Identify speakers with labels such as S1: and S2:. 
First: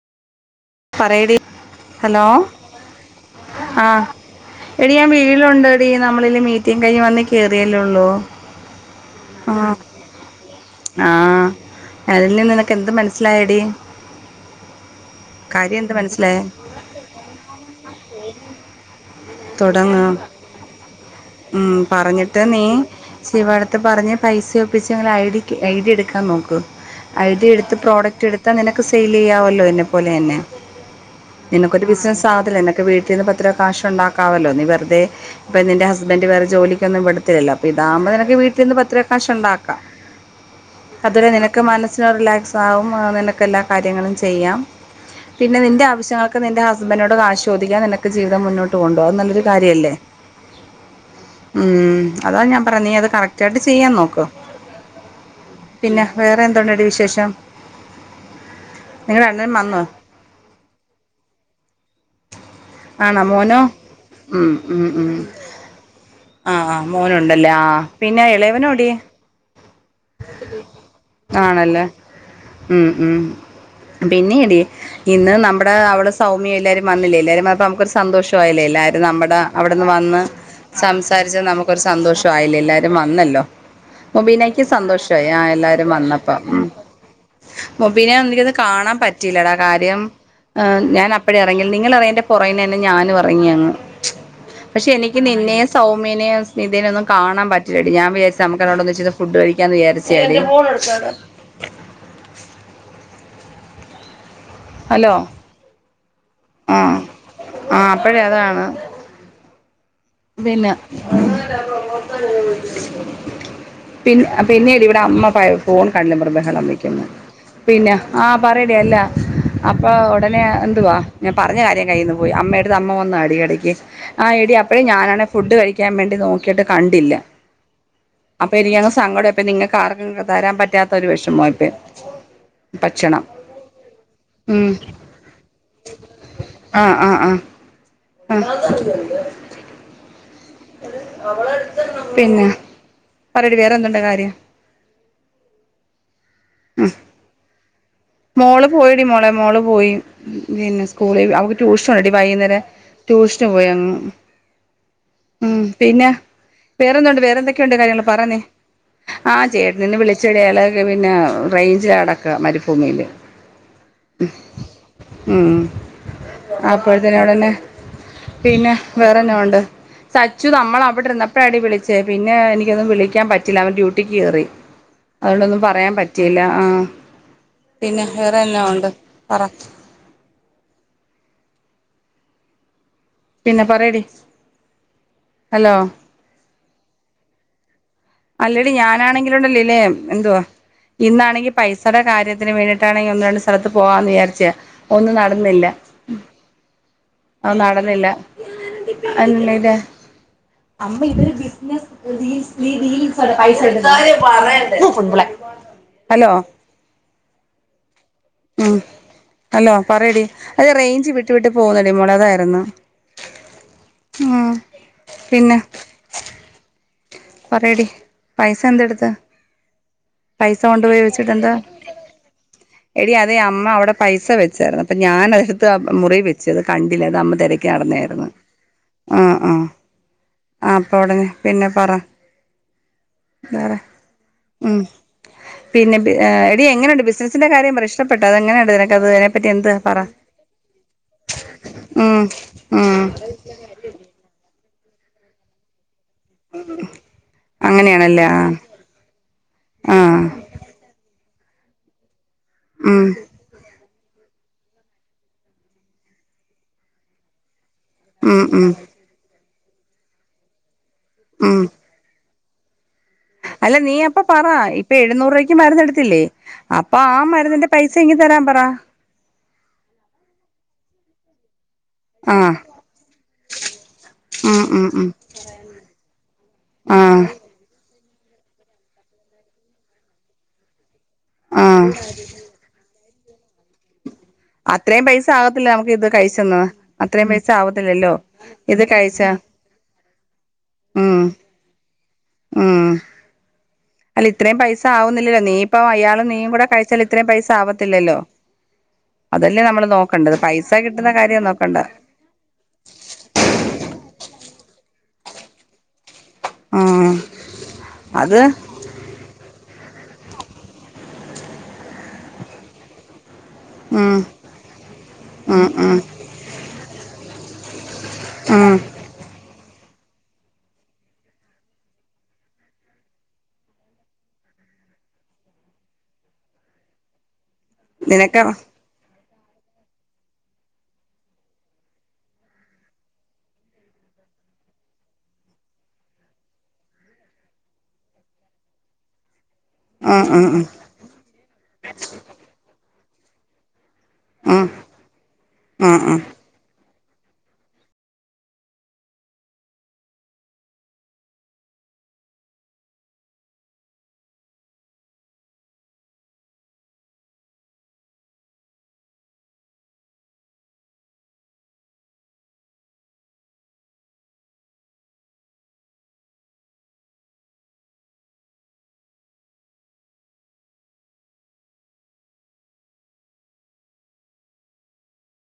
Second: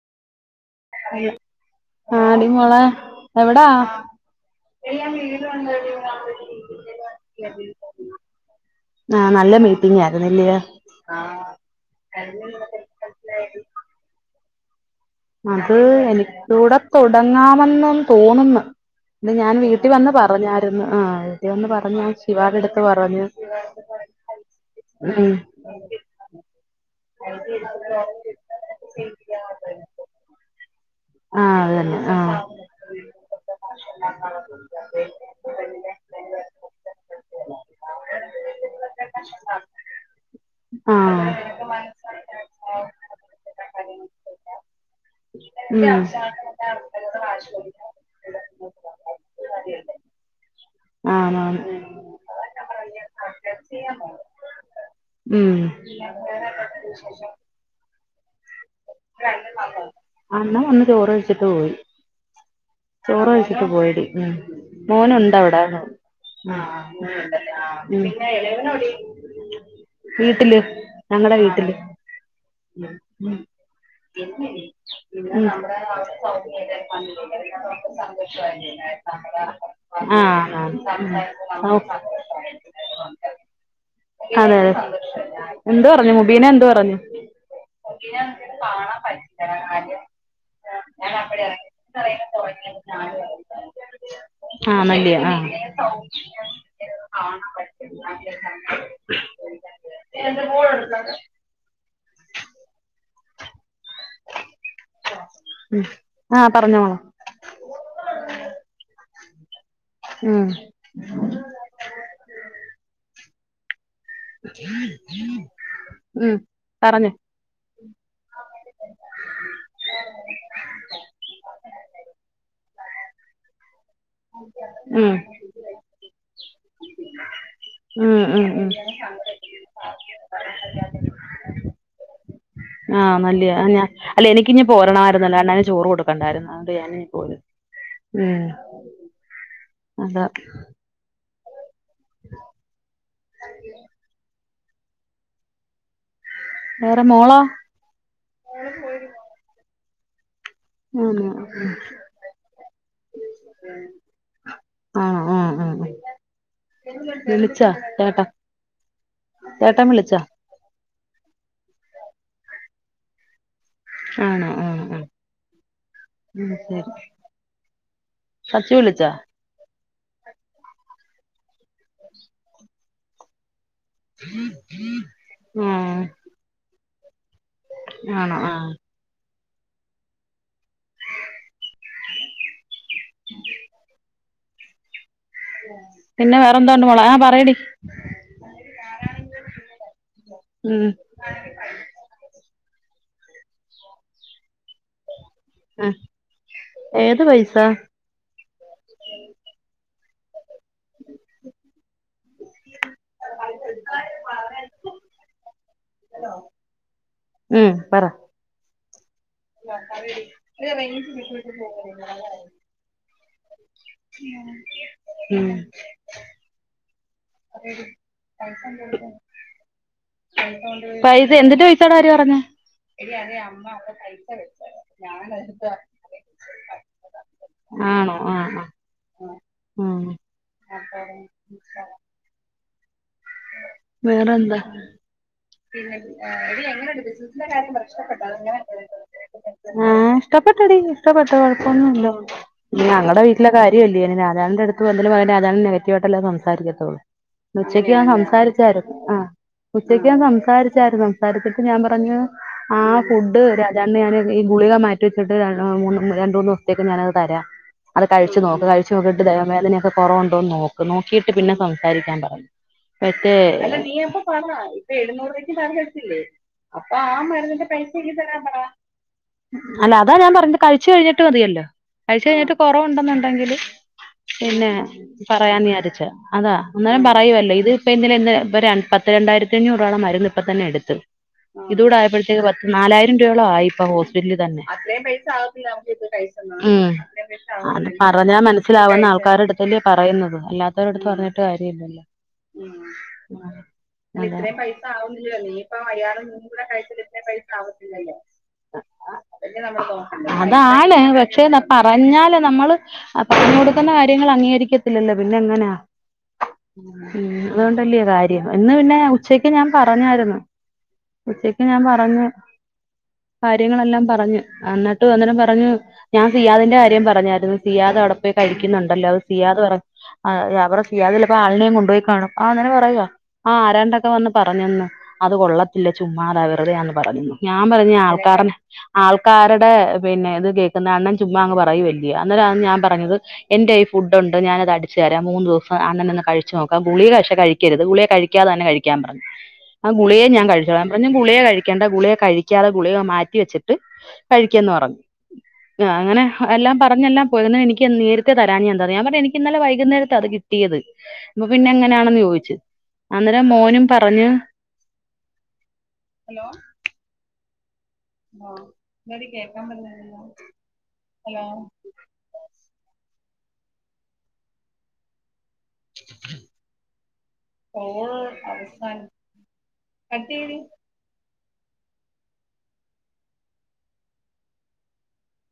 S1: പറയടി ഹലോ
S2: ആടി മോളെ എവിടാ
S1: ആഹ് എടി ഞാൻ വീട്ടിലുണ്ടടി നമ്മള മീറ്റിങ്ങു കഴിഞ്ഞ് വന്ന് കേയറിയല്ലേള്ളൂ
S2: ആഹ് നല്ല മീറ്റിംഗ ആയിന്നല്ലേ.
S1: ആഹ് അതിൽ നിന്ന് നിനക്ക് എന്ത് മനസ്സിലായടി
S2: അത് എനിക്കൂടെ തുടങ്ങാമെന്ന തോന്നുന്നു. ഇ ഞാൻ വീട്ടിൽ
S1: തുടങ്ങ്
S2: വന്ന് പറഞ്ഞായിരുന്നു ആഹ് വീട്ടിൽ വന്ന്
S1: ഉം
S2: പറഞ്ഞു
S1: പറഞ്ഞിട്ട് നീ
S2: ശിവാടെടുത്ത് പറഞ്ഞു
S1: ശിവടുത്ത് പറഞ്ഞ് പൈസ ഒപ്പിച്ച് അങ്ങനെ ഐ
S2: ഉം
S1: ഡി ഐ ഡി എടുക്കാൻ നോക്കൂ ഐ ഡി എടുത്ത് പ്രോഡക്റ്റ് എടുത്ത് ഇതാനിനക്ക് സെയിൽ ചെയ്യാമല്ലോ എന്നെ പോലെന്നെ
S2: ആഹ് അത്
S1: നിനക്കൊരു
S2: തന്നെ
S1: ബിസിനസ്
S2: ആഹ്
S1: ആകല ഒക്കെ വീട്ടിൽ നിന്ന് പത്തിരുവാ കാശ ഉണ്ടാക്കമല്ലോ. വെറുതെ പെണ്ണിനിന്റെ ഹസ്ബൻറ് വേറെ ജോലിക്കൊന്നും വിടുത്തില്ല അപ്പൊ ഇതാവുമ്പോ നിനക്ക് വീട്ടിൽ നിന്ന് പത്ത് രപ കാശഉണ്ടാക്കാം.
S2: [inaudible]
S1: അതുവരെ നിനക്ക് മനസ്സിന് റിലാക്സ് ആകും നിനക്ക് എല്ലാ
S2: ആഹ്
S1: കാര്യങ്ങളും ചെയ്യാം. പിന്നെ നിന്റെ ആശ്യങ്ങൾക്ക് നിന്റെ ഹസ്ബൻഡിനോട് കാശ്ദിക്കാത്ത നിനക്ക് ജീവിതം മുന്നോട്ട് ണ്ടോ അത് നല്ലൊരു കാര്യമല്ലേ
S2: ആണാണ്
S1: ഉം അതാണ് ഞാൻ പറഞ്ഞീ അത് കറക്റ്റ് ആയിട്ട് ചെയ്യാൻ നോക്കോ
S2: ഉം
S1: പിന്നെ വേറെ എന്തോണ്ടടി വിശേഷം നിന്റെ അണ്ണൻ വന്നോ
S2: അണ്ണൻ വന്ന് ചോറ് ഒഴിച്ചിട്ട് പോയി.
S1: ആണോ
S2: ചോറ് ക
S1: മോനോ
S2: ഴിച്ചിട്ട് പോയിടി ഉം
S1: ഉം, ഉം.
S2: മോനുണ്ട അവിട ആഹ് ആഹ്
S1: ആഹ്
S2: അങ്ങനെ ഉണ്ട്
S1: മോനുണ്ടല്ലേ ആഹ്
S2: ല്ലെ പിന്നെ എളയതിനെ
S1: ഇളയവനോടി
S2: ഔടെ ഞങ്ങടെ വീട്ടില്
S1: ആണല്ലേ ഉം ഉം പിന്നെടി ഇന്ന്
S2: ഉം
S1: നമ്മുടെ അവിടെ സൗമ്യ എല്ലാവരും വന്നില്ലേ എല്ലാരും വന്നപ്പോ നമുക്കൊരു സന്തോഷ ആല്ലേ എല്ലാരരും നമ്മുടെ അവിടുന്ന് വന്ന്
S2: ആഹ് ആഹ്
S1: സംസാരിച്ച
S2: ഓ
S1: നമുക്കൊരു സന്തോഷയില്ല എല്ലരും വന്നല്ലോ.
S2: അതെ
S1: മുബീനക്ക്
S2: അതെ
S1: സന്തോഷമായി ആഹ്
S2: എന്ത്
S1: എല്ലാരും
S2: പറഞ്ഞു
S1: വന്നപ്പ
S2: മുബീന
S1: ഉം
S2: എന്ത് പറഞ്ഞു
S1: മുബീന നെ എനിക്കൊന്നു കാണാൻ പറ്റീല്ലടാ കാര്യം ഞാൻപ്പഴടെ ഇറങ്ങി നിങ്ങളിറിങ്ങിയേന്റെ പുറേന തന്നെ ഞാനും ഇറങ്ങിയങ്
S2: ആഹ് അന്നല്ലേ
S1: നിന്ന്യൊ സൗമ്യേനെ സ്‌മിതേനൊന്നും കാണാൻ പറ്റില്ലടി ഞാൻ വിചാരിച് നമുക്ക് എല്ലാടൊന്ന് ഒന്നിച്ച് ഇത് ഫുഡ് കഴിക്കാന്ന് വിചാരിച്ചേടി ഹലോ
S2: ഉം ആ
S1: ആഹ്
S2: പറഞ്ഞോളാം
S1: ആഹ് അപ്പഴേ അതാണ്
S2: ഉം
S1: പിന്നെ പിന്നെ പിന്നീട് ഇവിടെ അമ്മ ഫോൺ കണ്ടെന്നു
S2: ഉം
S1: പറഞ്ഞു ബഹള വെയ്ക്കുന്നു.
S2: പറഞ്ഞോ
S1: പിന്നെ ആഹ് പറയടി അല്ല അപ്പൊ ഉടനെ എന്തുവാ ഞാൻ പറഞ്ഞ കാര്യം കയ്യിൽന്ന് പോയി അമ്മ എടുത്ത് അമ്മ വന്ന് അടടക്ക് ആ ഹ്എടി അപ്പഴേ
S2: ഉം
S1: ഞാനാെ ഫുഡ് കഴിക്കാൻ വേണ്ടി നോക്കിട്ട് കണ്ടില്ല
S2: ഉം ഉം
S1: അപ്പ
S2: ഉം
S1: എനിക് സങ്കടം അങ്ങോടെ ഇപ്പ നിങ്ങക്ക് ആർക്കും തരാൻ പറ്റാത്ത ഒരു വിഷമം ആയിപ്പോയി
S2: ആഹ് നല്ലയാ അ ഞാ അല്ല എനിക്കിഞ്ഞി
S1: ഉം
S2: പോരണായിരുന്നല്ലോ അണ്ണന് ചോറ് കൊടുക്കണ്ടായിരുന്നു അതേ ഞാന ഇങ്ങ് പോര്
S1: ഉം
S2: അതാ
S1: പിന്നെ പറയടി വേറെന്തുണ്ട് കാര്യം
S2: വേറെ മോളോ
S1: മോള് പോയിടി മോളെ മോള് പോയി പിന്നെ
S2: ഉം
S1: സ്കൂളേ വി അവക്ക്
S2: ഉം
S1: ട്യൂഷനുണ്ടടി വൈകുന്നേരം ട്യൂഷന് പോയി അങ്ങ്
S2: ആ ആ
S1: ഉം
S2: ആ
S1: പിന്നെ വേറെന്തുണ്ട്
S2: വിളിച്ചാ
S1: വേറെന്തൊക്കെയുണ്ട് കാര്യങ്ങള് പറ
S2: ചേട്ടാ
S1: നീ ആഹ്
S2: ചേട്ടൻ
S1: ചേട്ടനിന്ന്
S2: വിളിച്ചാ
S1: വിളിച്ചോടി അയാള് ല്ലപിന്നെ റേഞ്ച് എടക്ക മരുഭൂമിയില്
S2: ആണോ ആ ആ
S1: ഉം
S2: ഉം ശരി
S1: അപ്പോഴത്തേന് അവിടെന്നെ
S2: അച്ചു
S1: പിന്നെ
S2: വിളിച്ചാ
S1: വേറെന്നാ ഉണ്ട് സച്ചു നമ്മള് അവിടെ ഇരുന്നപ്പഴാടി വിളിച്ചേ പിന്നെ എനിക്കൊന്നും വിളിക്കാൻ പറ്റില്ല അവൻ ഡ്യൂ ട്ടിക്ക് കേറി അതോണ്ടൊന്നും പറയാൻ
S2: ഉം
S1: പറ്റിയില്ല ആഹ് പിന്നെ
S2: ആണോ
S1: വേറെ
S2: ആ
S1: എന്നാ ഉണ്ട് പറ പിന്നെ പറയടി ഹലോ
S2: പിന്നെ വേറെ എന്തോ ഉണ്ട് മോളേ ആഹ് പറയടി
S1: അല്ലടി ഞാനാണെങ്കിലുണ്ടല്ലോലേ എന്തുവാ
S2: ഉം
S1: ഇന്നാണെങ്കിൽ പൈസടെ കാര്യത്തിന് വേണ്ടിട്ടാണെങ്കി ഒന്ന് രണ്ട് സ്ഥലത്ത് പോവാന്ന് വിചാരിച്ചയാ ഒന്നും നടന്നില്ല
S2: ആ ഏത്
S1: അവ്
S2: പൈസ
S1: നടന്നില്ല അന്നിലെ [unintelligible] ഹലോ
S2: ഉം പറ
S1: ഉം ഹലോ പറയടി അതേ റേഞ്ച് വിട്ട് വിട്ട് പോന്നടി മോളേ അതായിരുന്നു ഉം
S2: ഉം
S1: പിന്നെ പറയടി പൈസ എന്തെടുത്ത് പൈസ കൊണ്ടുപോയി
S2: പൈസേ
S1: വെച്ചിട്ടെന്താ
S2: എന്തൂട്ട് പൈസടെ കാര്യ പറഞ്ഞെ
S1: എടി അതേ അമ്മ അവിടെ പൈസ വെച്ചേർന്ന് അപ്പ ഞാന് അത് എടുത്ത് ആ മുറീൽ വെച്ച് അത് കണ്ടില്ലേർന്ന് അത് അമ്മ തെര
S2: ആണോ ആഹ് ആ
S1: ആഹ് ആഹ്
S2: ആഹ്
S1: ആ അപ്പൊ ഉടനെ പിന്നെ പറ വേറെ
S2: വേറെ എന്താ
S1: ഉം പിന്നെ ബി എ് എടി
S2: എങ്ങനെണ്ട്
S1: എങ്ങനുണ്ട്
S2: ബിസിനസിന്റെ
S1: ബിസിനസ്സിന്റെ കാര്യം പറ ഇഷ്ടപ്പെട്ടോ
S2: പ്രശ്നപ്പെട്ടോ
S1: അത്
S2: അതെങ്ങനെ
S1: എങ്ങനെയുണ്ട് നിനക്കത് വെരെ
S2: ആഹ് ഇഷ്ടപ്പെട്ടടി ഇഷ്ടപ്പെട്ട് കൊഴപ്പൊന്നുല്ല
S1: ഉം ഉം
S2: ഞങ്ങടെ വീട്ടിലെ കാര്യ ത്തില്ലേനിം രാജാവിൻ്റെ അടുത്ത് വ എന്തേലും പറഞ്ഞ രാജാവിന് നെഗറ്റീവായിട്ടല്ലേ തോന്നു സംസാരിക്കത്തുള്ളൂ ന്ന്ഉച്ചക്ക് ഞാൻ
S1: അങ്ങനെയാണല്ലേ ആഹ്
S2: സംസാരിച്ചായിരുന്നു ആ ഉച്ചക്ക് ഞാൻ
S1: ആഹ്
S2: സംസാരിച്ചായിരുന്നു സംസാരിച്ചിട്ട് ഞാൻ പറഞ്ഞു ആ
S1: ഉം
S2: ഫുഡ് രാജേട്ടന് ഞാന് ഈ ഗുളിക മാറ്റി വച്ചിട്ട് ര മൂന്ന് രണ്ട് മൂന്ന് ദിവസത്തേക്ക് ഞാനത് തരാം അത് കഴിച്ചു
S1: ഉം
S2: നോക്ക്
S1: ഉം
S2: കഴിച്ച് ചട്ട് ദേഹം വേദനയൊക്കെ കുറവുണ്ടോന്ന് നോക്ക് നോക്കിട്ട് പിന്നെ
S1: ഉം
S2: സംസാരിക്കാൻ പറ മറ്റേ അല്ല നീ അപ്പൊ പറ ഇപ്പൊ എഴുന്നൂറ് രൂപയ്ക്ക് [unintelligible] എടുത്തില്ലേ അപ്പൊ ആ മരുന്നിന്റെ
S1: പൈസ ഇങ്ങ് തരാൻ പറ
S2: അല്ല അതാ ഞാൻ പറഞ്ഞത് കഴിച്ചു കഴിഞ്ഞിട്ട് മതിയല്ലോ കഴിച്ച്
S1: ആഹ്
S2: കഴിഞ്ഞിട്ട് കൊറവുണ്ടെന്നുണ്ടെങ്കില്
S1: ഉം
S2: പിന്നെ
S1: ഉം ഉം
S2: പറയാന്ന് വിചാരിച്ചു അതാ അന്നേരം
S1: ആഹ്
S2: പറയുവല്ലോ ഇത് ഇപ്പ ഇന്നലെ ഇന്ന് ബരെ പത്ത് രണ്ടായരിത്തഞ്ഞൂറ് രൂപോളം മരുന്ന് ഇപ്പൊ തന്നെ എടുത്തു
S1: ആഹ്
S2: ഇതൂടെ ആയപ്പോഴത്തേക്ക് പത്ത് നാലായിരം രൂപോളം ആയി ഇപ്പ ഹോസ് [unintelligible] അത്രേയും
S1: അത്രയും
S2: പൈസ ആവത്തില്ല
S1: ആകത്തില്ല നമുക്ക് ഇത്
S2: നമ്മക്ക്
S1: കഴിച്ചെന്ന് അത്രയും പൈസ
S2: [unintelligible]
S1: ആവത്തില്ലല്ലോ
S2: പറഞ്ഞ
S1: ഇത്
S2: മനസിലാവുന്ന
S1: കഴിച്ച
S2: ആൾക്കാരുടെ അടുത്ത് അല്ല്യോ പറയുന്നത് അല്ലാത്തവരടുത്ത്
S1: ഉം
S2: പറഞ്ഞിട്ട് കാര്യല്ലല്ലോ?
S1: ഉം അല്ല ഇത്രയും പൈസ ആവുന്നില്ലല്ലോ നീയിപ്പ അയാളും നീയും കൂടെ കഴിച്ചാൽ ഇത്രയും പൈസ ആവത്തില്ലല്ലോ? അതല്ലേ നമ്മള് നോക്കണ്ടത് പൈസ
S2: അതാണ്
S1: കിട്ടുന്ന
S2: പക്ഷേ
S1: കാര്യം
S2: ന
S1: നോക്കണ്ട
S2: പറഞ്ഞാല് നമ്മള്. ആപറഞ്ഞ് കൊടുക്കുന്ന കാര്യങ്ങള് അംഗീകരിക്കത്തില്ലല്ലോ പിന്നെ എങ്ങനാ?
S1: ആഹ്
S2: ഉം തുകൊണ്ട്ലിയ
S1: അത്
S2: കാര്യം ഇന്ന് പിന്നെ ഉച്ചക്ക് ഞാൻ പറഞ്ഞായിരുന്നു ഉച്ചക്ക് ഞാൻ പറഞ്ഞു. കാര്യങ്ങളെല്ലാം
S1: ഉം
S2: പറഞ്ഞ് എന്നിട്ട് അന്നേരം
S1: ഉം
S2: പറഞ്ഞു
S1: ഉം
S2: ഞാൻ സിയാതിന്റെ കാര്യം പറഞ്ഞായിരുന്നു സിയാത അവിടേ
S1: ഉം
S2: കഴിക്കുന്നുണ്ടല്ലോ അത് സീയാദ് പറ അ അവറ ചെയ്യാതില്ലപ്പോ ആളിനെയം കൊണ്ടുപോയി കാണും ആ അങ്ങനെ പറയുക ആ ആരാണ്ടൊക്കെ വന്ന് പറഞ്ഞന്ന് അത് കൊള്ളത്തില്ല ചുമ്മാത വെറുതെയാന്ന് പറഞ്ഞു ഞാൻ പറഞ്ഞു
S1: നിനക്ക്
S2: പറഞ്ഞ
S1: ഉം
S2: ആൾക്കാരുടെ പിന്നെ ഇത് കേൾക്കുന്ന അണ്ണൻ ചുമ്മാ അങ്ങ് പറയു വല്ല്യോ അന്നേരാന്ന് ഞാൻ പറഞ്ഞത് എന്റെ ഈ ഫുഡ് ഒണ്ട് ഞാന അത് അടിച്ച്തരാം മൂന്ന് ദിവസം അന്നനൊ ന്ന് കഴിച്ചു നോക്ക ഗുളിക കശെ കഴിക്ക കിക്കരുത് ഗുളിയെ കഴിക്കാതെ തന്നെ കഴിക്കാൻ പറഞ്ഞ്. ആ ഗുളിയെ ഞാൻ
S1: ഉം ഉം
S2: കഴിച്ചോളാംഞറഞ്ഞ് ഗുളിയെ കഴിക്കണ്ട ഗുളികയെ കഴിക്കാതെ ഗുളെ മാറ്റിവെച്ചിട്ട്
S1: ഉം
S2: കഴിക്കന്ന് പറഞ്ഞ അ
S1: ഉം ഉം
S2: അങ്ങനെ എല്ലാം പറഞ്ഞെല്ലാം പോയി എനിക്ക് നേരത്തെ തരാൻ ഞാ തഞ്ഞ ഞാൻ പറഞ്ഞ എനിക്ക് ഇന്നല വൈകുന്നേരത്തെ അത് കിട്ടിയത് അപ്പൊ പിന്നെ എങ്ങനെയാണെന്ന് ചോദിച്ചത് അന്നേരം മോനും പറഞ്ഞ ഹലോ ആഹ് എന്താടി കേക്കാൻ പറില്ലല്ലോ ഹലോ. ഓൾ അവസാനം കട്ടി